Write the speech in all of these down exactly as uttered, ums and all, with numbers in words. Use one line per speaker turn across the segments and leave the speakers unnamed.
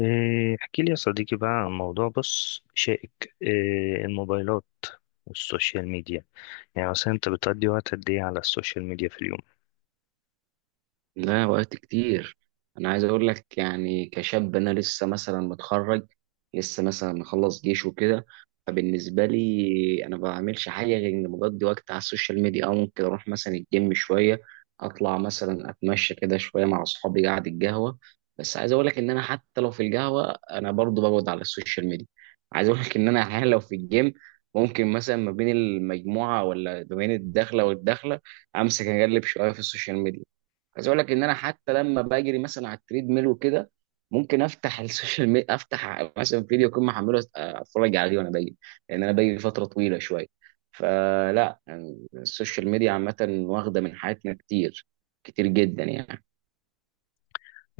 إيه، احكي لي يا صديقي بقى عن موضوع بص شائك إيه، الموبايلات والسوشيال ميديا. يعني مثلا انت بتقضي وقت قد ايه على السوشيال ميديا في اليوم؟
لا، وقت كتير. انا عايز اقول لك يعني كشاب انا لسه مثلا متخرج، لسه مثلا مخلص جيش وكده. فبالنسبه لي انا ما بعملش حاجه غير اني بقضي وقت على السوشيال ميديا، او ممكن اروح مثلا الجيم شويه، اطلع مثلا اتمشى كده شويه مع اصحابي قاعد القهوه. بس عايز اقول لك ان انا حتى لو في القهوه انا برضو بقعد على السوشيال ميديا. عايز اقول لك ان انا احيانا لو في الجيم، ممكن مثلا ما بين المجموعه ولا ما بين الدخله والدخله امسك اقلب شويه في السوشيال ميديا. عايز اقول لك ان انا حتى لما بجري مثلا على التريد ميل وكده، ممكن افتح السوشيال ميديا، افتح مثلا فيديو اكون محمله أس- اتفرج عليه وانا بجري. لان انا بجري فتره طويله شويه. فلا، يعني السوشيال ميديا عامه واخده من حياتنا كتير، كتير جدا يعني.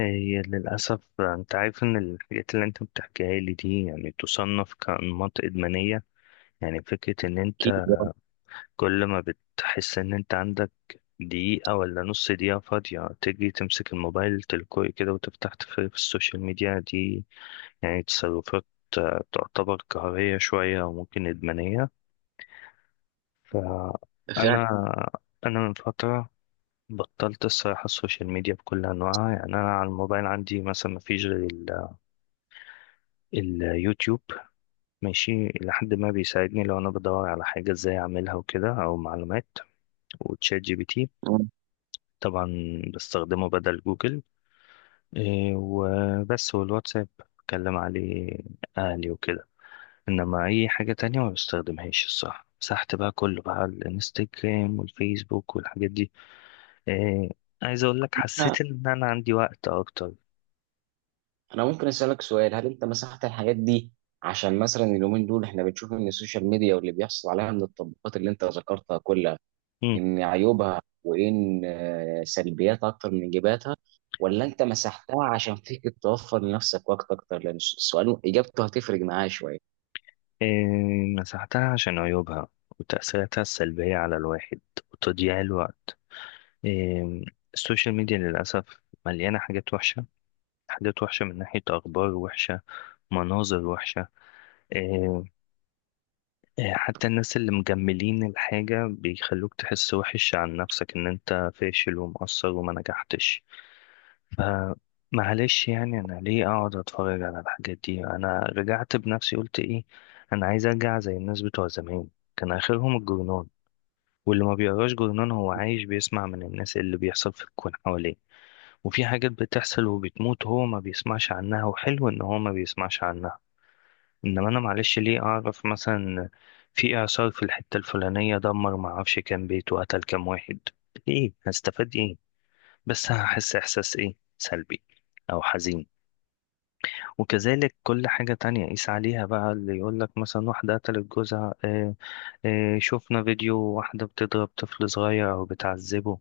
آه، هي للأسف انت عارف ان الحاجات اللي انت بتحكيها لي دي يعني تصنف كأنماط إدمانية. يعني فكرة ان
اكيد.
انت كل ما بتحس ان انت عندك دقيقة ولا نص دقيقة فاضية تجي تمسك الموبايل تلقائي كده وتفتح تفرج في السوشيال ميديا دي، يعني تصرفات آه، تعتبر قهرية شوية وممكن إدمانية. فأنا
آه، فعلا.
أنا من فترة بطلت الصراحة السوشيال ميديا بكل أنواعها، يعني أنا على الموبايل عندي مثلا مفيش غير ال- اليوتيوب، ماشي لحد ما بيساعدني لو أنا بدور على حاجة إزاي أعملها وكده أو معلومات، وتشات جي بي تي
آه.
طبعا بستخدمه بدل جوجل، إيه وبس، والواتساب بكلم عليه أهلي وكده. إنما أي حاجة تانية ما بستخدمهاش الصراحة، مسحت بقى كله بقى الانستجرام والفيسبوك والحاجات دي. إيه، عايز اقول لك
انا
حسيت ان انا عندي وقت اكتر.
أنا ممكن اسالك سؤال، هل انت مسحت الحاجات دي عشان مثلا اليومين دول احنا بنشوف ان السوشيال ميديا واللي بيحصل عليها من التطبيقات اللي انت ذكرتها كلها
مم.
ان عيوبها وان آه، سلبياتها اكتر من ايجاباتها، ولا انت مسحتها عشان فيك توفر لنفسك وقت اكتر؟ لان السؤال اجابته هتفرق معايا شويه.
إيه، مسحتها عشان عيوبها وتأثيراتها السلبية على الواحد وتضييع الوقت. إيه، السوشيال ميديا للأسف مليانة حاجات وحشة، حاجات وحشة من ناحية أخبار وحشة، مناظر وحشة. إيه، إيه حتى الناس اللي مجملين الحاجة بيخلوك تحس وحش عن نفسك، إن أنت فاشل ومقصر وما نجحتش. آه، معلش يعني انا ليه اقعد اتفرج على الحاجات دي. انا رجعت بنفسي قلت ايه، انا عايز ارجع زي الناس بتوع زمان. كان اخرهم الجرنان، واللي ما بيقراش جرنان هو عايش بيسمع من الناس اللي بيحصل في الكون حواليه. وفي حاجات بتحصل وبتموت هو ما بيسمعش عنها، وحلو ان هو ما بيسمعش عنها. انما انا معلش ليه اعرف مثلا في اعصار في الحتة الفلانية دمر ما اعرفش كام بيت وقتل كام واحد. ايه هستفاد ايه؟ بس هحس احساس ايه، سلبي او حزين. وكذلك كل حاجة تانية قيس عليها بقى، اللي يقول لك مثلا واحدة قتلت جوزها، آه، آه، شفنا فيديو واحدة بتضرب طفل صغير أو بتعذبه.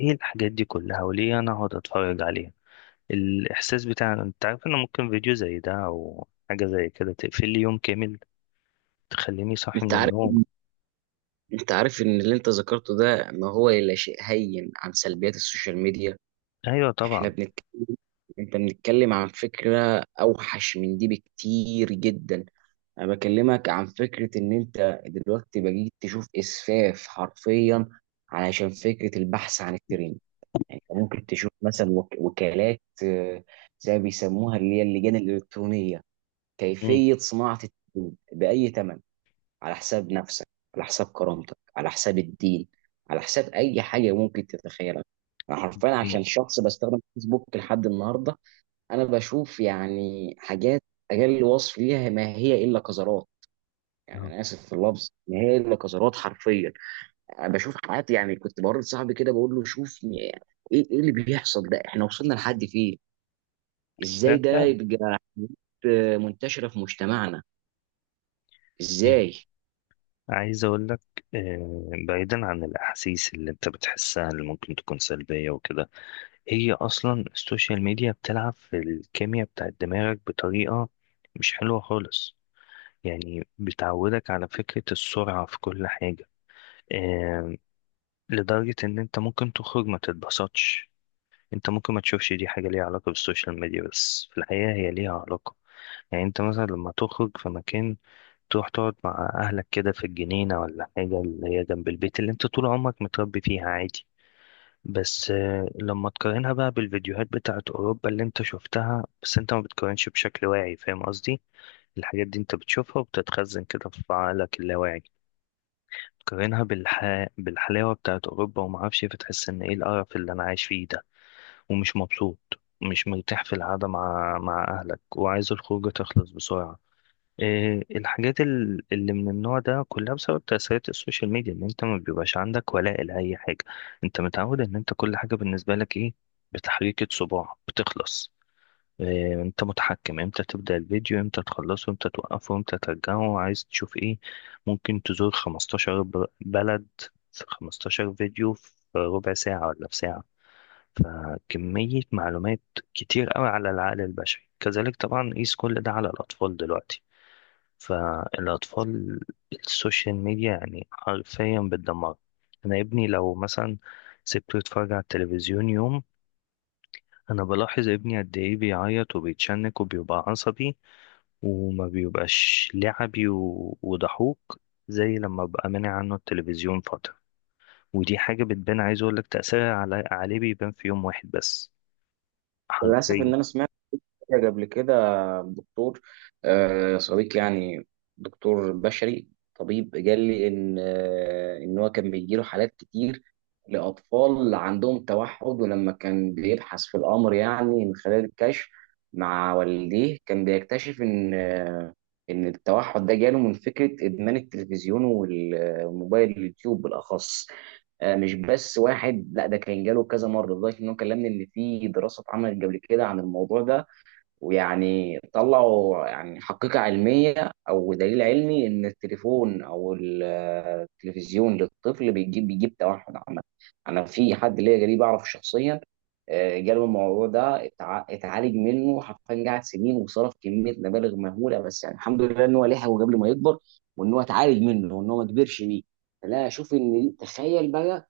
إيه الحاجات دي كلها، وليه أنا هقعد أتفرج عليها؟ الإحساس بتاع أنت عارف إن ممكن فيديو زي ده أو حاجة زي كده تقفل لي يوم كامل، تخليني صاحي
انت
من
عارف
النوم.
انت عارف ان اللي انت ذكرته ده ما هو الا شيء هين عن سلبيات السوشيال ميديا.
أيوة
احنا
طبعا.
بنتكلم انت بنتكلم عن فكره اوحش من دي بكتير جدا. انا بكلمك عن فكره ان انت دلوقتي بقيت تشوف اسفاف حرفيا علشان فكره البحث عن الترند. يعني أنت ممكن تشوف مثلا وك- وكالات، آه، زي ما بيسموها اللي هي اللجان الإلكترونية.
مم.
كيفية صناعة التدين بأي ثمن، على حساب نفسك، على حساب كرامتك، على حساب الدين، على حساب أي حاجة ممكن تتخيلها. أنا حرفيا
هي-
عشان شخص بستخدم فيسبوك لحد النهاردة، أنا بشوف يعني حاجات أقل وصف ليها ما هي إلا قذرات. يعني
آه.
أنا آسف في اللفظ، ما هي إلا قذرات حرفيا. بشوف حالات، يعني كنت بورد صاحبي كده بقول له شوف م- ايه، إيه اللي بيحصل ده؟ احنا وصلنا لحد فين؟ ازاي
لا
ده
فعلا.
يبقى؟ حاجات، آه، منتشرة في مجتمعنا،
إيه.
ازاي؟
عايز أقول لك آه، بعيدا عن الأحاسيس اللي أنت بتحسها اللي ممكن تكون سلبية وكده، هي اصلا السوشيال ميديا بتلعب في الكيمياء بتاعت دماغك بطريقة مش حلوة خالص. يعني بتعودك على فكرة السرعة في كل حاجة، آه، لدرجة ان انت ممكن تخرج ما تتبسطش. انت ممكن ما تشوفش دي حاجة ليها علاقة بالسوشيال ميديا، بس في الحقيقة هي ليها علاقة. يعني انت مثلا لما تخرج في مكان، تروح تقعد مع اهلك كده في الجنينة ولا حاجة اللي هي جنب البيت اللي انت طول عمرك متربي فيها عادي، بس آه، لما تقارنها بقى بالفيديوهات بتاعت أوروبا اللي أنت شفتها، بس أنت ما بتقارنش بشكل واعي، فاهم قصدي؟ الحاجات دي أنت بتشوفها وبتتخزن كده في عقلك اللاواعي، تقارنها بالح... بالحلاوة بتاعت أوروبا وما أعرفش إيه، فتحس إن إيه القرف اللي أنا عايش فيه ده، ومش مبسوط ومش مرتاح في القعدة مع مع أهلك، وعايز الخروجة تخلص بسرعة. إيه، الحاجات ال- اللي من النوع ده كلها بسبب تأثيرات السوشيال ميديا، ان انت ما بيبقاش عندك ولاء لأي حاجة. انت متعود ان انت كل حاجة بالنسبة لك ايه، بتحريكة صباع بتخلص. إيه، انت متحكم امتى تبدأ الفيديو، امتى تخلصه، امتى توقفه، امتى ترجعه، عايز تشوف ايه. ممكن تزور خمستاشر ب- بلد في خمستاشر فيديو في ربع ساعة ولا في ساعة. فكمية معلومات كتير قوي على العقل البشري. كذلك طبعا قيس كل ده على الأطفال دلوقتي. فالأطفال السوشيال ميديا يعني حرفيا بتدمر. أنا ابني لو مثلا سبته يتفرج على التلفزيون يوم، أنا بلاحظ ابني قد إيه بيعيط وبيتشنك وبيبقى عصبي، وما بيبقاش لعبي و- وضحوك زي لما ببقى مانع عنه التلفزيون فترة. ودي حاجة بتبان، عايز أقولك تأثيرها على عليه بيبان في يوم واحد بس،
للأسف
حرفيا.
إن أنا سمعت كده قبل كده دكتور، آه، صديق يعني، دكتور بشري طبيب، قال لي ان آه، ان هو كان بيجيله حالات كتير لاطفال عندهم توحد، ولما كان بيبحث في الامر يعني من خلال الكشف مع والديه كان بيكتشف ان آه، ان التوحد ده جاله من فكره ادمان التلفزيون والموبايل، اليوتيوب بالاخص. آه، مش بس واحد، لا، ده كان جاله كذا مره، لدرجه ان هو كلمني ان في دراسه اتعملت قبل كده عن الموضوع ده، ويعني طلعوا يعني حقيقة علمية أو دليل علمي إن التليفون أو ال- التلفزيون للطفل بيجيب بيجيب توحد عامة. أنا في حد ليا قريب أعرفه شخصيا، آه، جاله الموضوع ده، اتع- اتعالج منه حرفيا، قعد سنين وصرف كمية مبالغ مهولة، بس يعني الحمد لله إن هو لحقه قبل ما يكبر وإن هو اتعالج منه وإن هو ما كبرش بيه. فلا، أشوف إن تخيل بقى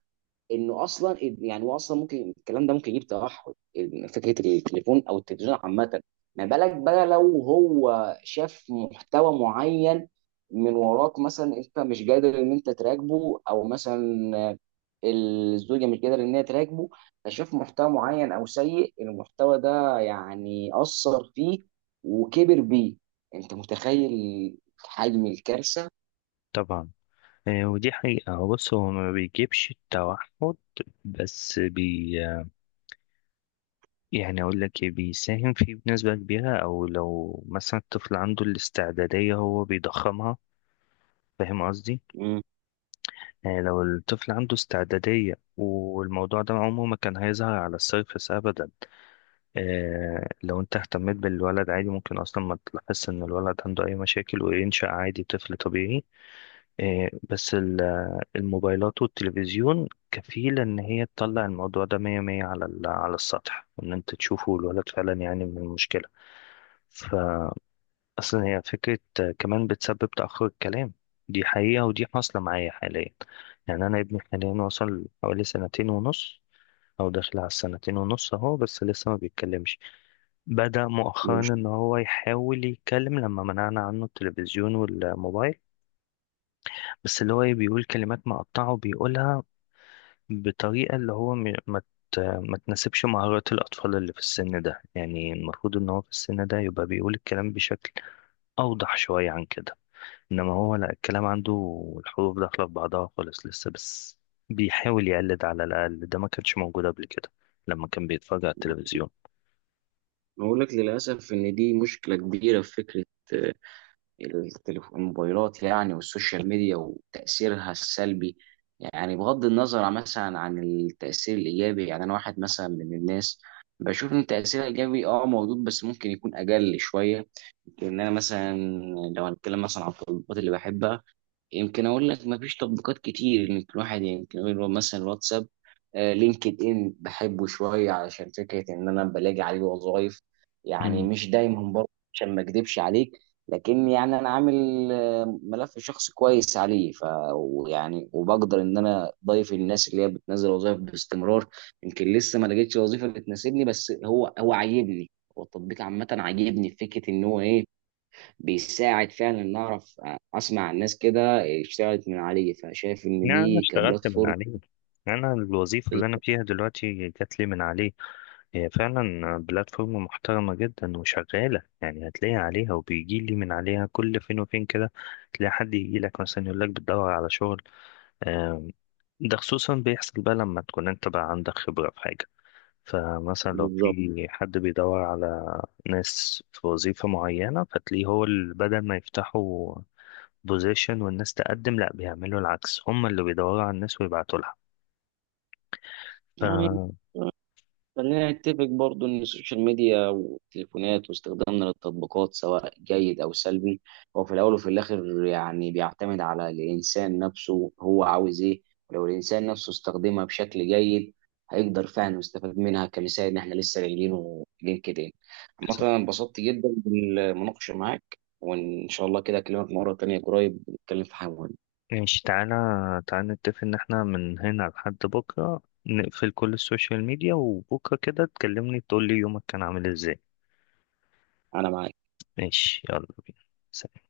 انه اصلا، يعني هو اصلا ممكن الكلام ده ممكن يجيب توحد، إن فكره التليفون او التلفزيون عامه. ما بالك بقى لو هو شاف محتوى معين من وراك، مثلا انت مش قادر ان انت تراقبه، او مثلا الزوجه مش قادره ان هي تراقبه، فشاف محتوى معين او سيء، المحتوى ده يعني اثر فيه وكبر بيه. انت متخيل حجم الكارثه؟
طبعا، آه، ودي حقيقة. بص هو ما بيجيبش التوحد، بس بي يعني أقول لك إيه، بيساهم فيه بنسبة كبيرة. أو لو مثلا الطفل عنده الاستعدادية هو بيضخمها، فاهم قصدي؟
مم.
يعني لو الطفل عنده استعدادية والموضوع ده عمره ما كان هيظهر على السيرفس أبدا. آه لو أنت اهتميت بالولد عادي ممكن أصلا ما تلاحظش إن الولد عنده أي مشاكل وينشأ عادي طفل طبيعي. آه بس ال- الموبايلات والتلفزيون كفيلة إن هي تطلع الموضوع ده مية مية على ال- على السطح، وإن أنت تشوفه الولد فعلا يعني من المشكلة. فأصلا هي فكرة كمان بتسبب تأخر الكلام. دي حقيقة ودي حاصلة معايا حاليا. يعني أنا ابني حاليا وصل حوالي سنتين ونص، أو داخل على السنتين ونص أهو، بس لسه ما بيتكلمش. بدأ مؤخرا
مش-
إن هو يحاول يتكلم لما منعنا عنه التلفزيون والموبايل، بس اللي هو إيه بيقول كلمات مقطعة، وبيقولها بطريقة اللي هو م- ما ت- ما تناسبش مهارات الأطفال اللي في السن ده. يعني المفروض إن هو في السن ده يبقى بيقول الكلام بشكل أوضح شوية عن كده، إنما هو لا، الكلام عنده الحروف داخلة في بعضها خالص لسه، بس بيحاول يقلد على الأقل. ده ما كانش موجود قبل كده لما كان بيتفرج على التلفزيون.
بقول لك للاسف ان دي مشكله كبيره في فكره التليف- الموبايلات يعني، والسوشيال ميديا وتأثيرها السلبي. يعني بغض النظر عن- مثلا عن التأثير الإيجابي، يعني أنا واحد مثلا من الناس بشوف إن التأثير الإيجابي أه موجود، بس ممكن يكون أقل شوية. لأن أنا مثلا لو هنتكلم مثلا عن التطبيقات اللي بحبها، يمكن اقول لك مفيش تطبيقات كتير، يمكن الواحد يمكن يقول مثلا الواتساب، آه، لينكد ان بحبه شويه علشان فكره ان انا بلاقي عليه وظائف. يعني
مم.
مش دايما برضه، عشان ما اكدبش عليك، لكن يعني انا عامل آه، ملف شخصي كويس عليه، ف ويعني وبقدر ان انا ضايف الناس اللي هي بتنزل وظائف باستمرار. يمكن لسه ما لقيتش وظيفه اللي تناسبني، بس هو هو عاجبني، هو التطبيق عامه عاجبني في فكره ان هو ايه، بيساعد فعلا ان اعرف، آه، اسمع عن ناس كده اشتغلت من عليه، فشايف ان
يعني أنا
دي
اشتغلت من
كبلاتفورم.
عليه، أنا الوظيفة اللي أنا فيها دلوقتي جات لي من عليه. هي فعلا بلاتفورم محترمة جدا وشغالة، يعني هتلاقي عليها وبيجي لي من عليها كل فين وفين كده، تلاقي حد يجي لك مثلا يقول لك بتدور على شغل. آم، ده خصوصا بيحصل بقى لما تكون انت بقى عندك خبرة في حاجة. فمثلا لو
بالظبط.
في حد بيدور على ناس في وظيفة معينة، فتلاقيه هو ال- بدل ما يفتحوا بوزيشن والناس تقدم، لا بيعملوا العكس، هم اللي بيدوروا على الناس ويبعتوا لها.
يعني
ف
خلينا نتفق برضو ان السوشيال ميديا والتليفونات واستخدامنا للتطبيقات سواء جيد او سلبي، هو في الاول وفي الاخر يعني بيعتمد على الانسان نفسه، هو عاوز ايه. ولو الانسان نفسه استخدمها بشكل جيد هيقدر فعلا يستفاد منها، كمثال ان احنا لسه قايلينه لينكد ان. عامة
صح،
انا انبسطت جدا بالمناقشة معاك، وان شاء الله كده اكلمك مرة تانية قريب نتكلم في حاجة مهمة.
ماشي، تعالى تعالى نتفق ان احنا من هنا لحد بكرة نقفل كل السوشيال ميديا، وبكرة كده تكلمني تقول لي يومك كان عامل ازاي.
انا معاك.
ماشي يلا بينا. سلام.